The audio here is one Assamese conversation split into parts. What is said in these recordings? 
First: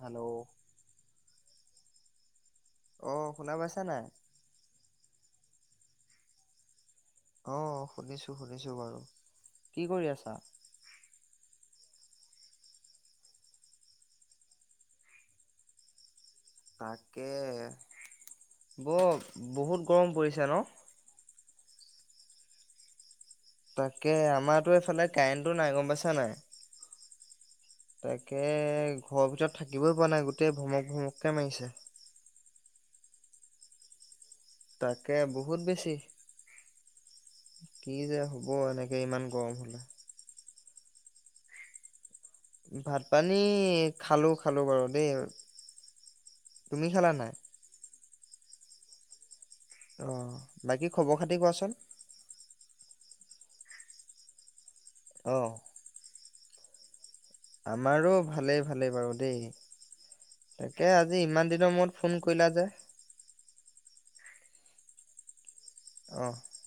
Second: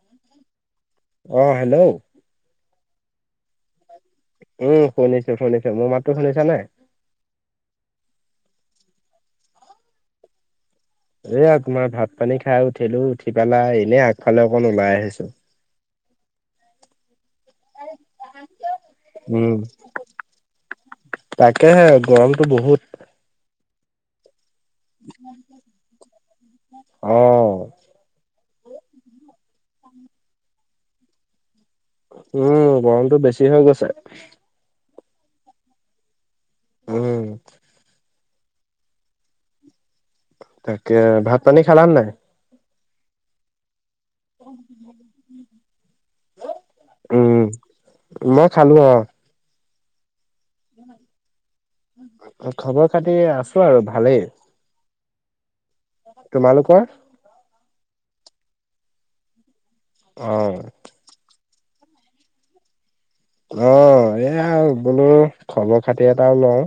হেল্ল'। অ হেল্ল'। অ', শুনা পাইছা নাই? উম, শুনিছো, শুনিছো মোৰ মাততো শুনিছা নাই? অ', শুনিছো, শুনিছো বাৰু কি কৰি আছা? এয়া তোমাৰ ভাত পানী খাই উঠিলো, উঠি পেলাই এনেই আগফালে অকন ওলাই আহিছোঁ। তাকে ব উম বহুত গৰম পৰিছে ন? তাকেহে গৰমটো বহুত। তাকে আমাৰটো এইফালে কাৰেণ্টো নাই গম পাইছা নে নাই? অ'। তাকে ঘৰৰ ভিতৰত থাকিবই পৰা নাই‌ গোটেই ভমক ভমককে মাৰিছে। উম, গৰমটো বেছি হৈ গৈছে। তাকে বহুত বেছি, উম কি যে হ'ব, এনেকে ইমান গৰম হ'লে। তাকে ভাত পানী খালা নে নাই? ভাত পানী খালো খালো বাৰু দেই। তুমি খালা নাই? উম। মই খালো অ'। অ', বাকী খবৰ খাতি কোৱাচোন? খবৰ খাতি আছো আৰু ভালেই। অ'। তোমালোকৰ? আমাৰো ভালেই ভালেই বাৰু দেই। অ তাকে আজি ইমান দিন ৰ মোৰত ফোন কৰিলা যে? অ', এয়া বোলো খবৰ-খাতি অ এটাও লওঁ।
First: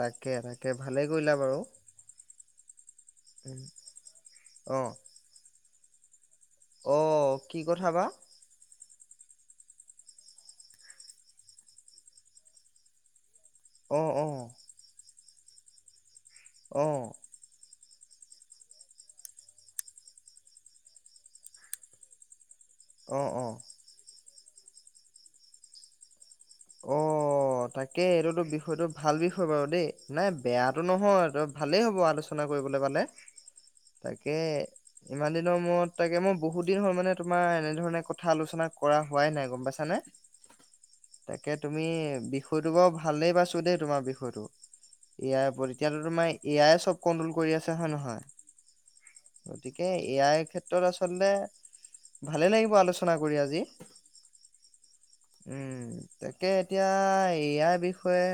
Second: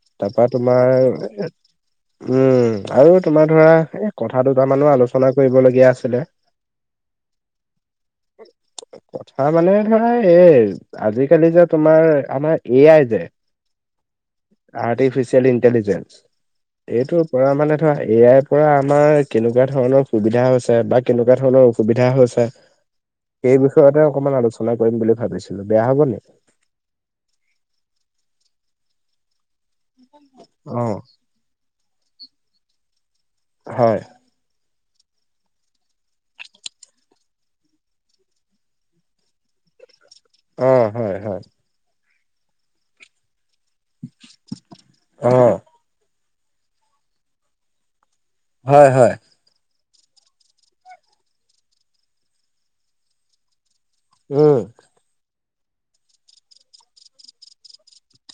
তাকে তাৰপা তাকে তোমাৰ ভালে কৰিলা বাৰু। উম, আৰু তোমাৰ উম, ধৰা এই কথা অ দুটামানো আলোচনা কৰিবলগীয়া আছিলে। অ', কি কথা বা? কথা মানে ধৰা এ আজিকালি যে তোমাৰ, আমাৰ এ আই যে অ অ আৰ্টিফিচিয়েল ইণ্টেলিজেঞ্চ, অ এইটোৰ পৰা মানে এ আই পৰা আমাৰ কেনেকুৱা ধৰণৰ সুবিধা হৈছে? বা কেনেকুৱা ধৰণৰ অসুবিধা হৈছে? অ অ সেই বিষয়তে অকমান আলোচনা কৰিম বুলি ভাবিছিলো বেয়া হ'ব নেকি? অ', তাকে এইটোতো বিষয়টো ভাল বিষয় বাৰু দেই। নাই বেয়াটো অ নহয়, ত ভালেই হ'ব আলোচনা কৰিবলৈ পালে। হয় তাকে ইমান দিনৰ মূৰত তাকে মই বহুত দিন হ'ল মানে তোমাৰ এনেধৰণে কথা আলোচনা কৰা হোৱাই নাই। গম পাইছানে? অ'। হয় হয় তাকে তুমি বিষয়টো বাও ভালেই পা ছো দেই তোমাৰ বিষয়টো, অ এআইৰ ওপৰত। এতিয়াতো তোমাৰ এ আইয়ে চব কন্ট্ৰল কৰি আছে। হয় নে নহয়? হয়, হয়। তাকে এ আই ক্ষেত্ৰত আচলতে ভালে লাগিব আলোচনা কৰি আজি। উম। উম, তাকে এতিয়া এ আইৰ বিষয়ে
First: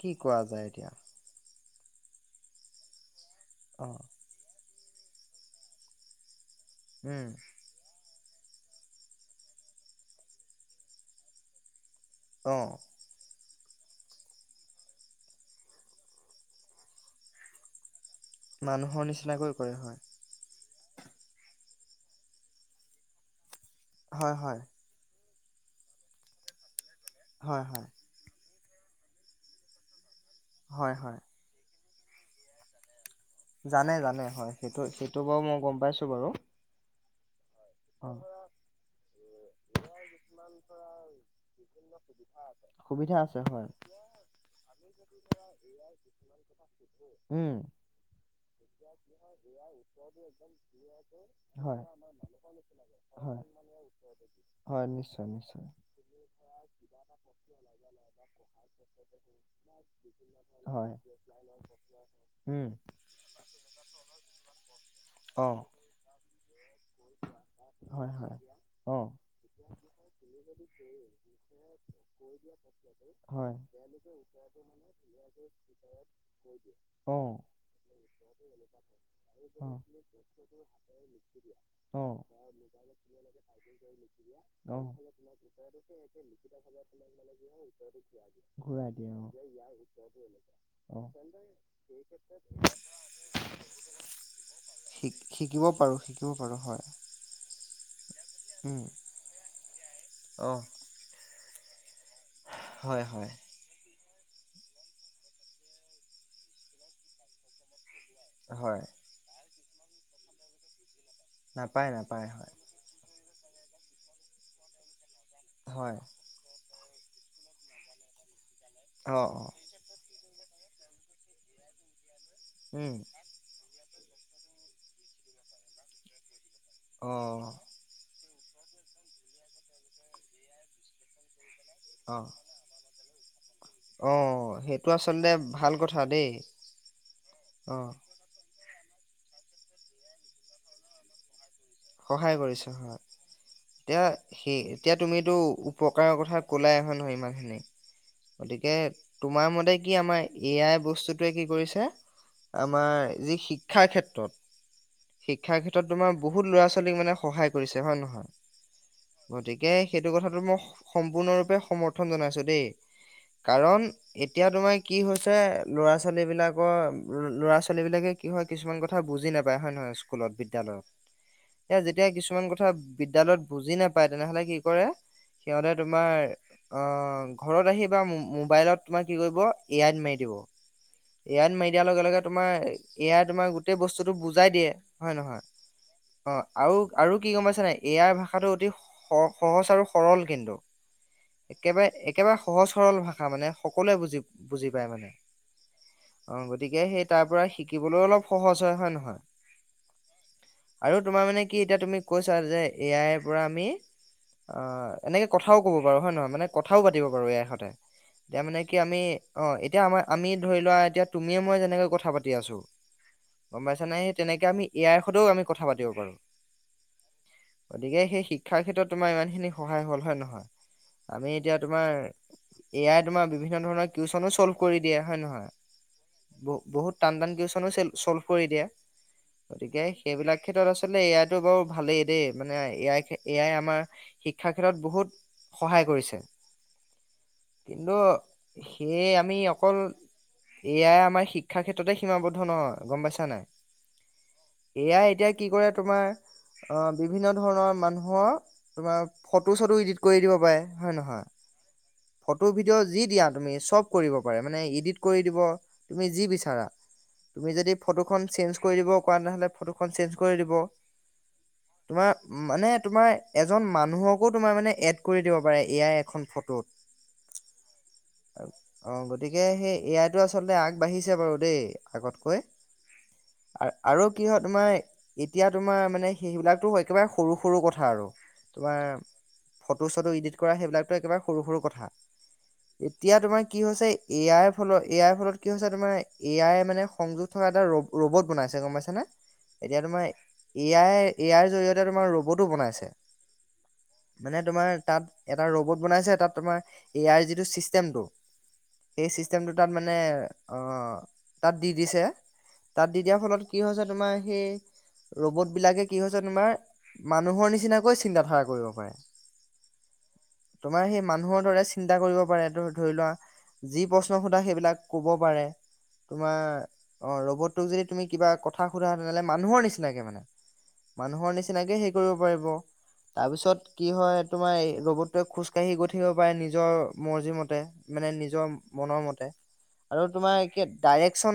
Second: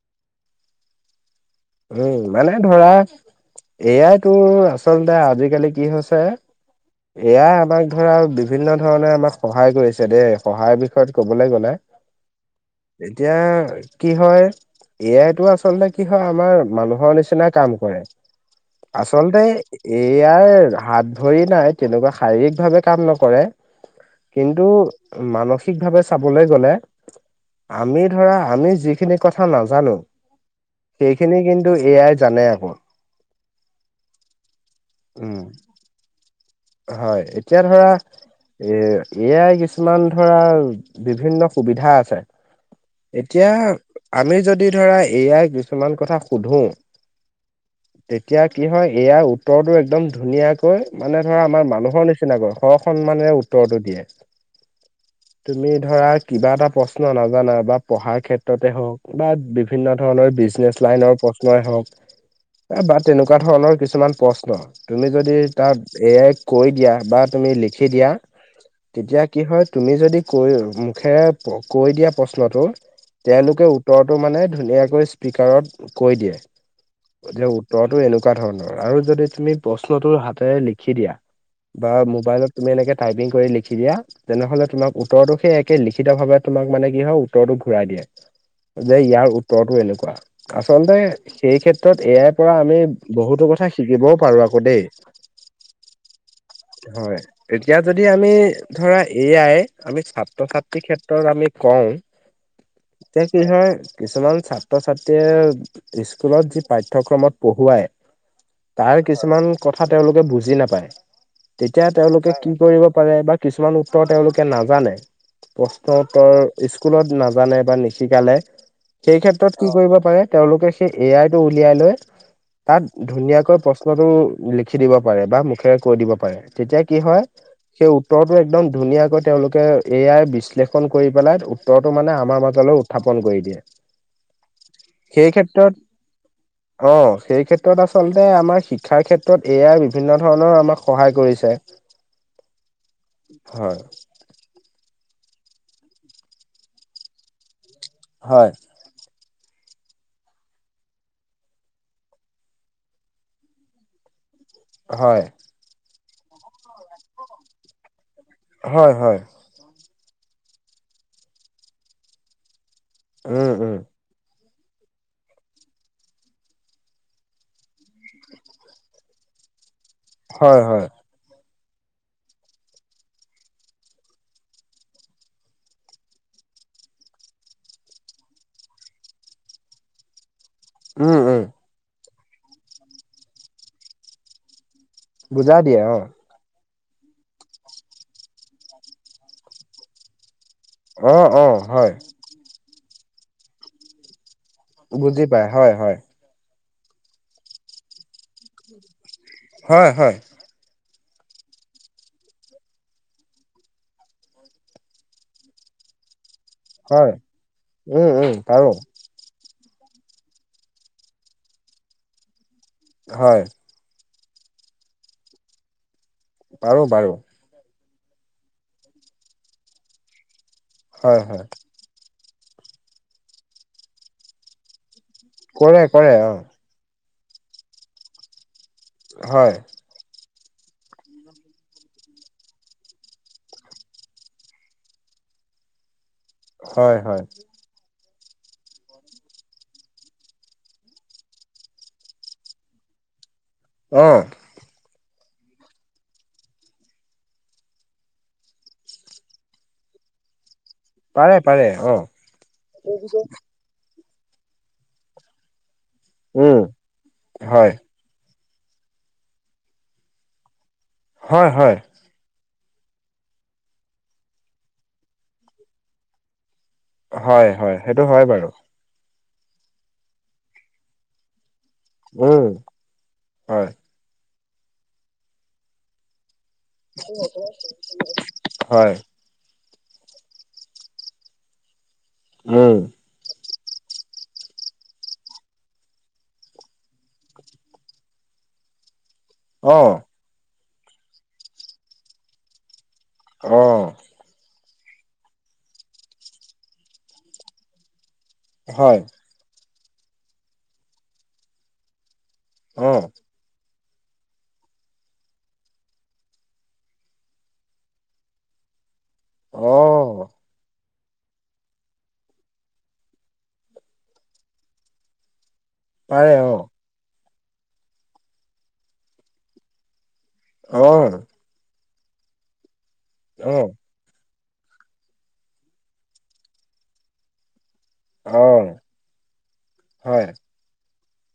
কি কোৱা যায় এতিয়া? উম, মানে ধৰা এ অ', আইতো আচলতে আজিকালি কি হৈছে এ উম, আই আমাক ধৰা বিভিন্ন ধৰণে আমাক সহায় কৰিছে দেই। সহায়ৰ বিষয়ত ক'বলৈ গ'লে অ', এতিয়া কি হয়, এ আইটো আচলতে কি হয় আমাৰ মানুহৰ নিচিনা কাম কৰে। মানুহৰ আচলতে নিচিনাকৈ কৰে হয়। এ আই হাত-ভৰি নাই, তেনেকুৱা শাৰীৰিক ভাৱে কাম নকৰে। হয়, হয়, কিন্তু মানসিক ভাৱে চাবলৈ গ'লে হয়, হয়, আমি ধৰা আমি যিখিনি কথা নাজানো হয়, হয়। সেইখিনি কিন্তু এ আই জানে আকৌ। জানে, জানে, হয়। সেইটো সেইটো উম বাৰু মই গম পাইছো বাৰু। হয়। এতিয়া ধৰা অ', এ এ আই কিছুমান ধৰা বিভিন্ন সুবিধা আছে। সুবিধা আছে এতিয়া হয়, আমি যদি ধৰা এ আই কিছুমান কথা সুধো, উম, তেতিয়া কি হয় এ আইৰ উত্তৰটো একদম ধুনীয়াকৈ মানে ধৰা আমাৰ হয়, মানুহৰ নিচিনাকৈ স-সন্মানৰে হয়, উত্তৰটো দিয়ে। [unintelligible] তুমি ধৰা কিবা এটা প্ৰশ্ন নাজানা বা পঢ়াৰ ক্ষেত্ৰতে হওঁক বা বিভিন্ন ধৰণৰ বিজনেস হয়, লাইনৰ প্ৰশ্নয়ে উম, হহক বা তেনেকুৱা ধৰণৰ কিছুমান প্ৰশ্ন তুমি যদি অ', তাত এ আইক কৈ দিয়া বা তুমি লিখি হয়, দিয়া হয়, অ', তেতিয়া কি হয়, তুমি যদি কৈও, মূখেৰে কৈ দিয়া প্ৰশ্নটো হয়, তেওঁলোকে উত্তৰটো মানে ধুনিয়াকৈ স্পিকাৰত কৈ দিয়ে, অ', যে উত্তৰটো এনেকুৱা ধৰণৰ। আৰু যদি তুমি প্ৰশ্নটো হাতেৰে লিখি দিয়া বা অ', মোবাইলত তুমি এনেকে টাইপিং কৰি লিখি দিয়া, তেনেহলে অ', তোমাক উত্তৰটো সেই একে লিখিত ভাৱে তোমাক মানে কি হয়, উত্তৰটো ঘূৰাই দিয়ে, ঘূৰাই যে দিয়ে ইয়াৰ অ', উত্তৰটো এনেকুৱা। আচলতে অ'। সেই ক্ষেত্ ত্ৰত এ আই পৰা আমি বহুতো কথা শিকিবও পাৰো আকৌ দেই। শিক শিকিব পাৰোঁ শিকিব পাৰোঁ হয়। এতিয়া যদি আমি উম। ধৰা এ আই আমি অ ছাত্ৰ-ছাত্ৰীৰ ক্ষেত্ৰত আমি কওঁ, এতিয়া কি হয় কিছুমান ছাত্ৰ-ছাত্ৰীয়ে স্কুলত যি পাঠ্যক্ৰমত পঢ়ুৱাই হয় তাৰ কিছুমান কথা তেওঁলোকে বুজি নাপায়। তেতিয়া নাপায় নাপায় তেওঁলোকে কি হয় কৰিব পাৰে বা কিছুমান উত্তৰ তেওঁলোকে নাজানে। প্ৰশ্ন হয় উত্তৰ ইস্কুলত নাজানে বা নিশিকালে সেই অ অ ক্ষেত্ৰত কি কৰিব পাৰে তেওঁলোকে সেই এ আই টো উলিয়াই লৈ তাত উম ধুনীয়াকৈ প্ৰশ্নতটো লিখি দিব পাৰে বা মুখেৰে কৈ দিব পাৰে, তেতিয়া কি অ হয়, সেই উত্তৰ একদম ধুনীয়াকৈ তেওঁলোকে এ য়াই বিশ্লেষণ কৰি পেলাই উত্তৰটো মানে অ আমাৰ মাজলৈ উঠাব ফোন কৰি দিয়ে। অ'। সেইটো আচলতে সেই ভাল কথা দেই ক্ষেত্ৰত অ', সেই অ ক্ষেত্ৰত আচলতে আমাৰ শিক শিক্ষাৰ ক্ষেত্ৰত এ য়াই বিভিন্ন ধৰণৰ আমাক সহায় কৰিছে। সহায় কৰিছো হয়, হয় এতিয়া সেই এতিয়া তুমিতো উপকাৰৰ কথা ক'লাই হয়, নে নহয় ইমানখিনি হয় গতিকে তোমাৰ মতে কি? আমাৰ এ আই বস্তুটোৱে কি কৰিছে আমাৰ যি শিক্ষাৰ ক্ষেত্ৰত হয় শিক্ষাৰ ক্ষেত্ৰত তোমাৰ বহুত ল'ৰা ছোৱালীক মানে সহায় কৰিছে হয়, নে নহয়? হয়, হয়। গতিকে সেইটো কথাটো মই সম্পূৰ্ণৰূপে সমৰ্থন জনাইছো দেই উম উম কাৰণ এতিয়া তোমাৰ কি হৈছে ল'ৰা ছোৱালী বিলাকৰ ল'ৰা ছোৱালী বিলাকে কি হয়, কিছুমান কথা বুজি নাপায় হয়, নহয়? স্কুলত হয় বিদ্যালয়ত হয় এতিয়া যেতিয়া কিছুমান কথা বিদ্যালয়ত বুজি নাপায়, তেনেহ'লে কি কৰে সিহঁতে তোমাৰ অ', ঘৰত আহি বা মোবাইলত তোমাৰ কি কৰিব এ আই ত মাৰি দিব। উম এ উম আই ত মাৰি দিয়াৰ লগে, লগে তোমাৰ এ য়াই তোমাৰ গোটেই বস্তুটো বুজাই দিয়ে। হয় নহয়। বুজা দিয়ে অ'। আৰু, আৰু কি গম পাইছা নে নাই? এ য়াই ভাষাটো অতি স সহজ আৰু সৰল কিন্তু। অ অ একেবাৰে, হয় একেবাৰে সহজ সৰল ভাষা মানে সকলোৱে বুজি বুজি পায় মানে। বুজি পায় হয়, হয়। অ গতিকে সেই তাৰ পৰা শিকিবলৈও অলপ সহজ হয়, হয় নে নহয়? হয়, হয়। আৰু তোমাৰ মানে কি এতিয়া তুমি কৈছা যে, এ আইৰ পৰা আমি অ', এনেকে কথাও ক'ব বাৰু হয় নে নহয়? মানে কথাও পাতিব হয় পাৰো এ আই সতে উম উম মানে পাৰো কি আমি অ', এ এতিয়া আমাৰ আমি ধৰি লোৱা এতিয়া তুমিয়ে মই যেনেকৈ কথা পাতি আছো, হয় গম পাইছা নে? তেনেকে আমি এ আইৰ সৈতেও আমি কথা পাতি পাৰো। পাৰোঁ, পাৰোঁ। গতিকে, সেই শিক্ষাৰ ক্ষেত্ৰত তোমাৰ ইমানখিনি সহায় হ'ল হয় নে নহয়? হয় আমি হয় এতিয়া তোমাৰ এ য়াই তোমাৰ বিভিন্ন ধৰণৰ কিউচনো চল্ভ কৰি দিয়ে হয় নে কৰে কৰে অ নহয় বহ বহুত টান, টান কোৱেচনো চে চল্ভ কৰি দিয়ে। হয়। এইবিলাক ক্ষেত্ৰত আচলতে এ আই‌ তো বাৰু ভালেই দেই, মানে এ আই এ আই আমাৰ শিক্ষাৰ ক্ষেত্ৰত বহুত সহায় কৰিছে। হয়, হয়। কিন্তু সেয়ে আমি অকল এ য়াই আমাৰ শিক্ষা ক্ষেত্ৰতে সীমাবদ্ধ নহয় গম পাইছা নে নাই? অহ। এ য়াই এতিয়া কি কৰে তোমাৰ অহ, বিভিন্ন ধৰণৰ মানুহৰ তোমাৰ ফটো চটো ইডিট কৰি দিব পাৰে। হয়, নহয়? পাৰে পাৰে অ ফটো ভিডিঅ' যি দিয়া তুমি চব কৰিব পাৰে মানে, এডিট কৰি দিব তুমি যি উম বিচৰা, তুমি হয় যদি ফটো খন চেন্স কৰি দিব কোৱা নহ'লে ফটো খন চেঞ্জ কৰি দিব, হয় হয় তোমাৰ মানে তোমাৰ এজন মানুহকো তোমাৰ মানে এড কৰি দিব পাৰে, এ য়াই এখন ফটোত। হয়, হয়, সেইটো হয় বাৰু। অ' গতিকে সেই এয়াইটো আচলতে আগবাঢ়িছে বাৰু দেই আগতকৈ উম হয় আৰু কি হয় তোমাৰ এতিয়া তোমাৰ মানে সেইবিলাক এইটো একেবাৰে সৰু, সৰু কথা আৰু হয় তোমাৰ ফটো চটো ইডিট কৰা সেইবিলাকতো একেবাৰে সৰু, সৰু কথা উম এতিয়া তোমাৰ কি হৈছে এ আইৰ ফলত এ আইৰ ফলত কি হৈছে তোমাৰ এ আইৰ মানে সংযোগ থকা এটা ৰ-ৰবৰ্ট বনাইছে। গম পাইচা নে, অ এতিয়া তোমাৰ এ আই এ আইৰ জৰিয়তে তোমাৰ ৰবৰ্টো বনাইছে। অহ। মানে তোমাৰ তাত এটা ৰ'বত বনাইছে তাত তোমাৰ এ আই যিটো চিষ্টেমটো হয় সেই চিষ্টেমটো তাত মানে অহ, তাত দি দিছে, তাত অ দি দিয়াৰ ফলত কি হৈছে তোমাৰ সেই ৰ'বতবিলাকে কি হৈছে তোমাৰ মানুহৰ নিচিনাকৈ চিন্তা ধাৰা কৰিব পাৰে। অহ। আমাৰ সেই মানুহৰ দৰে চিন্তা কৰিব পাৰে, তুমি ধৰি লোৱা যি প্ৰশ্ন সোধা সেইবিলাক ক'ব পাৰে। পাৰে তোমাৰ অ অ', ৰ'বতটোক যদি তুমি কিবা কথা সোধা তেনেহ'লে মানুহৰ নিচিনাকে মানে। অ মানুহৰ নিচিনাকে সেই কৰিব পাৰিব, অ তাৰপিছত কি হয় তোমাৰ এই ৰ'বতটোৱে খোজকাাঢ়ি গৈ ঠাকিব পাৰে নিজৰ মৰ্জি মতে। মানে নিজৰ অ মনৰ মতে আৰু হয় তোমাৰ কে ডাইৰেকচন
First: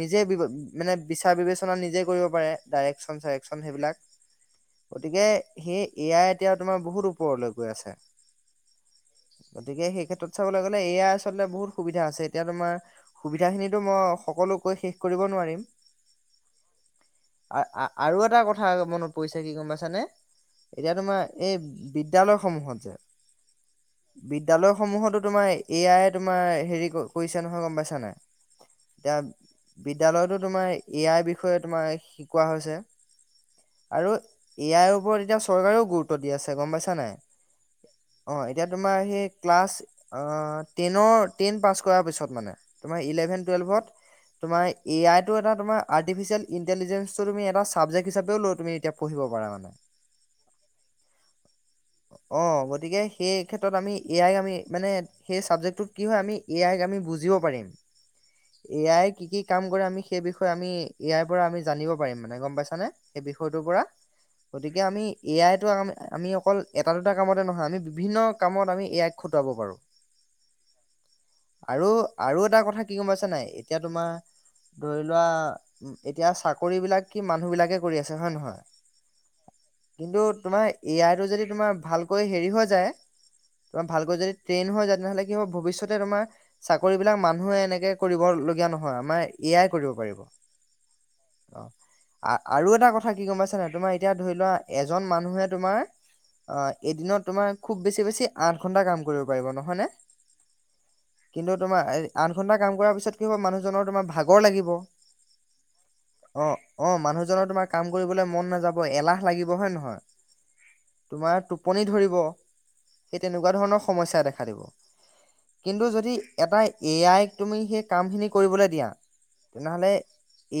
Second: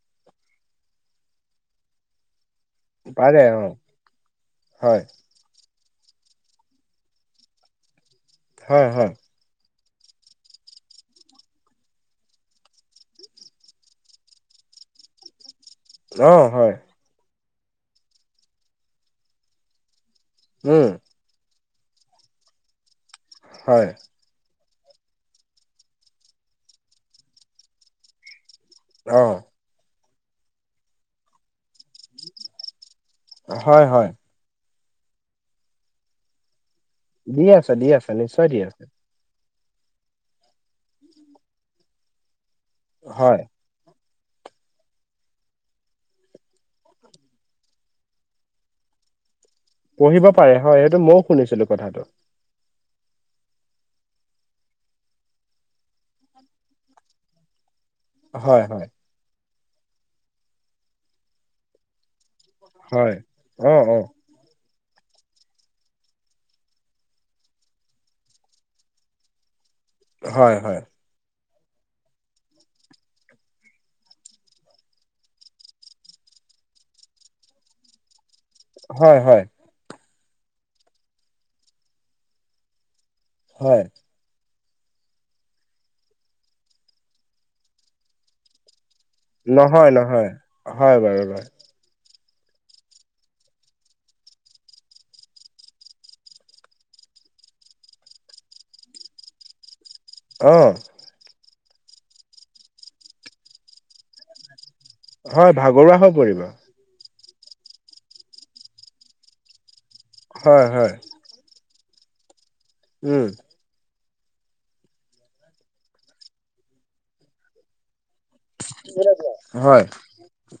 নিজে বি মানে বিচাৰ বিবেচনা নিজে কৰিব পাৰে। ডাইৰেকশচন পাৰে -চাইৰেকচন অ সেইবিলাক হয় গতিকে সি। এয়াই এতিয়া তোমাৰ বহুত ওপৰলৈ গৈ আছে। হয়-হয়। গতিকে সেই ক্ষেত্ৰত চাবলৈ গ'লে এয়াই আচলতে বহুত সুবিধা আছে। এতিয়া তোমাৰ সুবিধা খিনিতো মই সকলো কৈ শেষ কৰিব নোৱাৰিম। অ, হয়। আৰু এটা কথা মনত পৰিছে কি গম পাইছানে। উম এতিয়া তোমাৰ এই বিদ্যালৈ সমূহত যে। হয়। বিদ্যালয় সমূহতো তোমাৰ এয়াই তোমাৰ হেৰি কৰিছে নহয়। গম পাইছা নাই? এতিয়া অহ, বিদ্যালয়তো তোমাৰ এ- আই বিষয়ে তোমাৰ শিকোৱা হৈছে হয় হয় আৰু। ইয়াৰ ওপৰত এতিয়া চন্দ্ৰ ও গুৰুত্ব দি আছে। গম পাইছে নে? দি আছে, দি আছে, নিশ্চয় দি আছে। সেই ক্লাছ অহ, তেনৰ তেন পাঁচ কৰাৰ পিছত মানে তোমাৰ হয় এলেভেন টোৱেলভত, তোমাৰ এ- আই টো এটা তোমাৰ আৰ্টিফিচিয়েল, ইন্টেলিজেন্ট তুমি এটা চাবজেক্ট হিাপেও লই তুমি এতিয়া পঢ়িব পাৰা। পঢ়িব পাৰে হয় সেইটো মইও শুনিছিলো কথাটো। অ গতিকে সেই ক্ষেত্ৰত আমি এ আইক আমি মানে সেই চাবজেক্টটোত কি হয় আমি এ আইক আমি বুজিব পাৰিম। হয় এ হয় আাই কি কি কাম কৰে আমি সেই বিষয়ে আমি এয়াইৰ পৰা আমি জানিব পাৰিম। মানে গম পাইছানে হয় সেই বিষয়টোৰ অ পৰা। অ গতিকে আমি এ -আইটো আ আমি অকল এটা দুটা কামতে নহয় আমি বিভিন্ন কামত আমি এ- আইক খটুৱাব পাৰোঁ। হয়-হয়। আৰু আৰু এটা কথা কি গম পাইছা নাই, এতিয়া তোমাৰ ধৰি লোৱা। এতিয়া চাকৰি বিলাক কি মানুহ বিলাকে কৰি আছে। হয় নহয়, হয় হয়। কিন্তু তোমাৰ এ আই টো যদি তোমাৰ ভালকৈ হেৰি হৈ যায়, হয় তোমাৰ ভালকৈ যদি ট্ৰেইন হয় যায় তেনেহলে কি হ'ব, ভৱিষ্যতে তোমাৰ চাকৰি বিলাক মানুহে এনেকে কৰিবলগীয়া নহয় আও। আমাৰ এ আই নহয় কৰিব পাৰিব। নহয় হয় বাৰু, বাৰু অ আৰু এটা কথা কি গম পাইছা নাই। তোমাৰ এতিয়া ধৰি লোৱা এজন মানুহে তোমাৰ, অ এদিনত তোমাৰ খুব বেছি বেছি আঠ ঘন্টা কাম কৰিব পাৰিব। নহয় নে? অহ। কিন্তু তোমাৰ আঠ ঘণ্টা কাম কৰাৰ পিছত কি হব মানুহজনৰ তোমাৰ ভাগৰ লাগিব। হয় ভাগৰুৱা হৈ পৰিব। জনৰ তোমাৰ কাম কৰিবলৈ মন নাযাব, এলাহ লাগিব, হয় নহয়? হয় হয়। তোমাৰ টোপনি ধৰিব। সেই উম তেনেকুৱা ধৰণৰ সমস্যা দেখা দিব। কিন্তু যদি এটা এ আইক তুমি সেই কামখিনি, কৰিবলৈ দিয়া। হয় তেনেহ'লে,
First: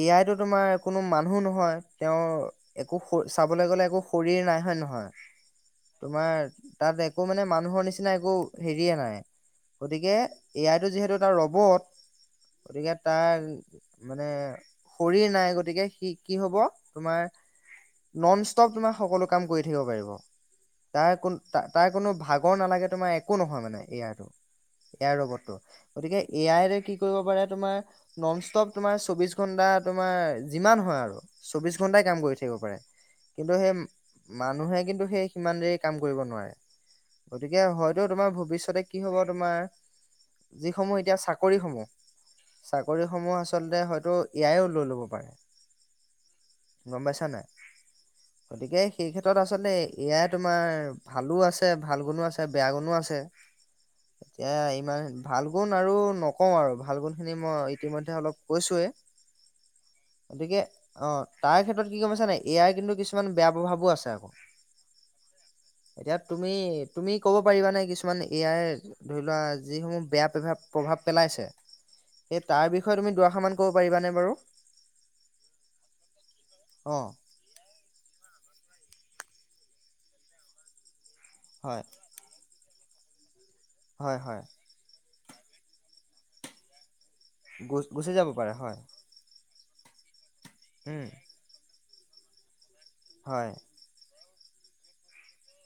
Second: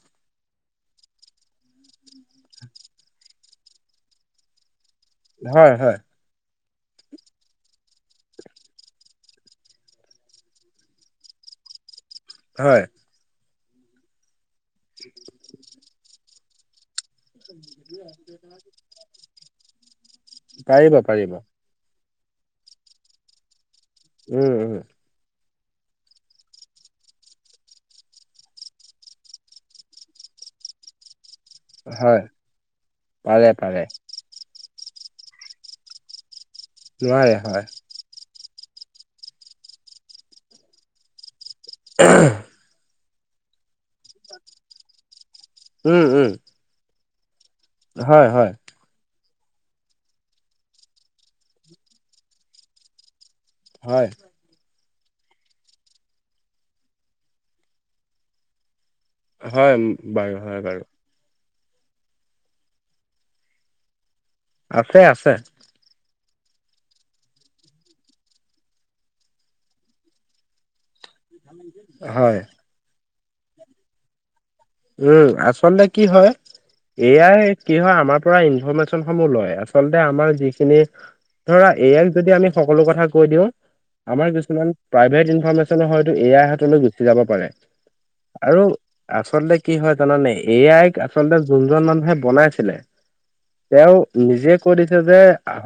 এ আইটো তোমাৰ কোনো মানুহ নহয়। তেওঁৰ একো চাবলৈ গলে একো শৰীৰ নাই। হয় নহয়? হয় হয় তোমাৰ তাত একো মানে মানুহৰ নিচিনা একো হেৰিয়ে নাই, গতিকে এ আই টো যিহেতু এটা ৰবট, হয় গতিকে তাৰ মানে শৰীৰ নাই, গতিকে সি কি হব, তোমাৰ, নন ষ্টপ তোমাৰ সকলো কাম কৰি থাকিব পাৰিব। পাৰিব তাৰ পাৰিব কোন তাৰ, কোনো ভাগৰ নালাগে, তোমাৰ একো নহয় মানে এ আৰটো। উম উম এ আইৰ ৰবটটো। গতিকে এ আইৰে কি কৰিব পাৰে তোমাৰ ননষ্টপ তোমাৰ চৌবিশ ঘণ্টা তোমাৰ যিমান হয় আৰু চৌবিশ ঘন্টাই কাম হয় কৰি থাকিব পাৰে পাৰে কিন্তু সেই পাৰে মানুহে কিন সেই সিমান দেৰি কাম কৰিব নোৱাৰে। নোৱাৰে গতিকে হয় হয়তো তোমাৰ ভৱিষ ষ্যতে কি হ'ব তোমাৰ। যিসমূহ এতিয়া চাকৰিসমূহ চাক কৰিসমূহ আচলতে হয়তো এ আইও লৈ ল'ব পাৰে। উম উম। গম পাইছা নাই? হয় হয় গতিকে সেই ক্ষেত তত আচলতে এ আই তোমাৰ ভালো আছে, ভাল গুণো আছে বেয়া গুণো আছে। হয়। নাই, ভাল গুণ আৰু নকও আৰু ভাল গুণ খিনি মই ইতিমধ্যে অলপ কৈছোৱে। হয় বাৰু হয় বাৰু। তাইৰ ক্ষেত্ৰত কি গম পাইছা নে নাই, এ আইৰ কিন্তু কিছুমান বেয়া প্ৰভাৱো আছে আক। আছে আছে। ইয়াত তুমি তুমি ক'ব পাৰিবানে কিছুমান এ আইৰ ধৰি লোৱা যিসমূহ বেয়া প্ৰেভাৱ প্ৰভাৱ পেলাইছে। হয় এই তাৰ বিষয়ে তুমি দুৱাষাৰ মান ক'ব পাৰিবানে বাৰু? উম। আচলতে কি হয়, অ এ আই কি হয় আমাৰ পৰা ইনফৰমেচন সমূহ লয়। আচলতে আমাৰ যিখিনি ধৰা হয় এ আইক যদি আমি সকলো কথা কৈ দিওঁ হয় আমাৰ হয় কিছুমান প্ৰাইভেট ইনফৰমেচন হয়টো এ আইৰ হাতলৈ গুছ ছি যাব পাৰে গুচ গুচি যাব পাৰে আৰু হয় আচলতে কি হয় জানানে এ আইক উম আচলতে জোনজন মানুহে বনাইছিলে, হয়। তেওঁ নিজে কৈ দিছে যে,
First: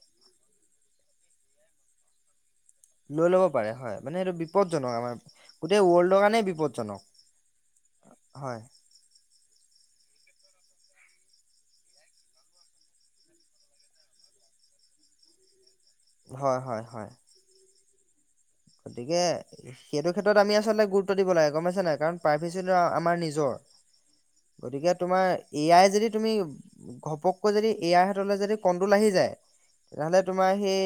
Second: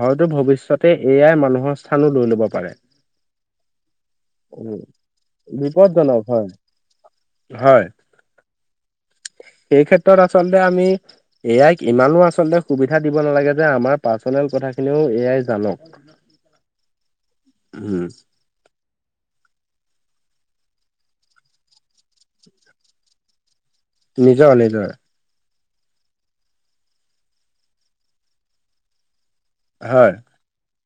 হয়তো ভৱিষ্যতে এ আইয়ে মানুহৰ স্থানো লৈ ল'ব পাৰে। লৈ ল'ব পাৰে হয়। মানে এইটো উম, বিপদজনক, আমাৰ গোটেই বিপদজনক ৱৰ্ল্ডৰ কাৰণেই হয় বিপদজনক। হয়। উ [unintelligible] সেই ক্ষেত্ৰত আচলতে আমি এ আইক ইমানো আচলতে সুবিধা দিব নালাগে যে আমাৰ পাৰ্চনেল কথা কথাখিনিও এ আই জানক। হয় হয় হয় উম। গতিকে সেইটো ক্ষেত্ৰত আমি আচলতে গুৰুত্ব দিব লাগে গম পাইছা নাই কাৰণ প্ৰাভেচিটো আমাৰ নিজৰ। নিজৰ নিজৰ গতিকে তোমাৰ এ আই যদি তুমি ঘপককৈ যদি এ আই হতলৈ যদি কণ্ট্ৰোল আহি যায় হয় তেনেহ'লে তোমাৰ সেই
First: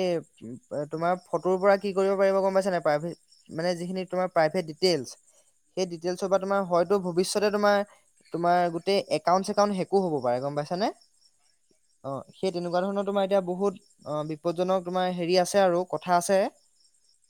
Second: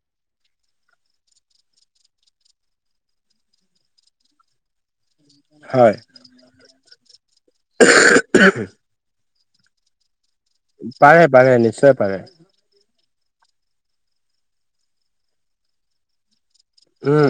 তোমাৰ ফটোৰ পৰা কি কৰিব পাৰিব গম পাইছা না নাই মানে যিখিনি তোমাৰ প্ৰাইভেট ডিটিৱেলচ সেইখিনি হয় ডিটিৱেলচৰ পৰা তোমাৰ হয়তো ভৱিষ্যত তোমাৰ তোমাৰ গোটেই একাউন্ট চেকাউন্ট হেকো হ'ব। গম পাইছানে। পাৰে পাৰে নিশ্চয় অ পাৰে 'সেই তেনেকুৱা ধৰণৰ। তোমাৰ এতিয়া বহুত অ বিপদজনক তোমাৰ হেৰি আছে আৰু কথা আছে। উম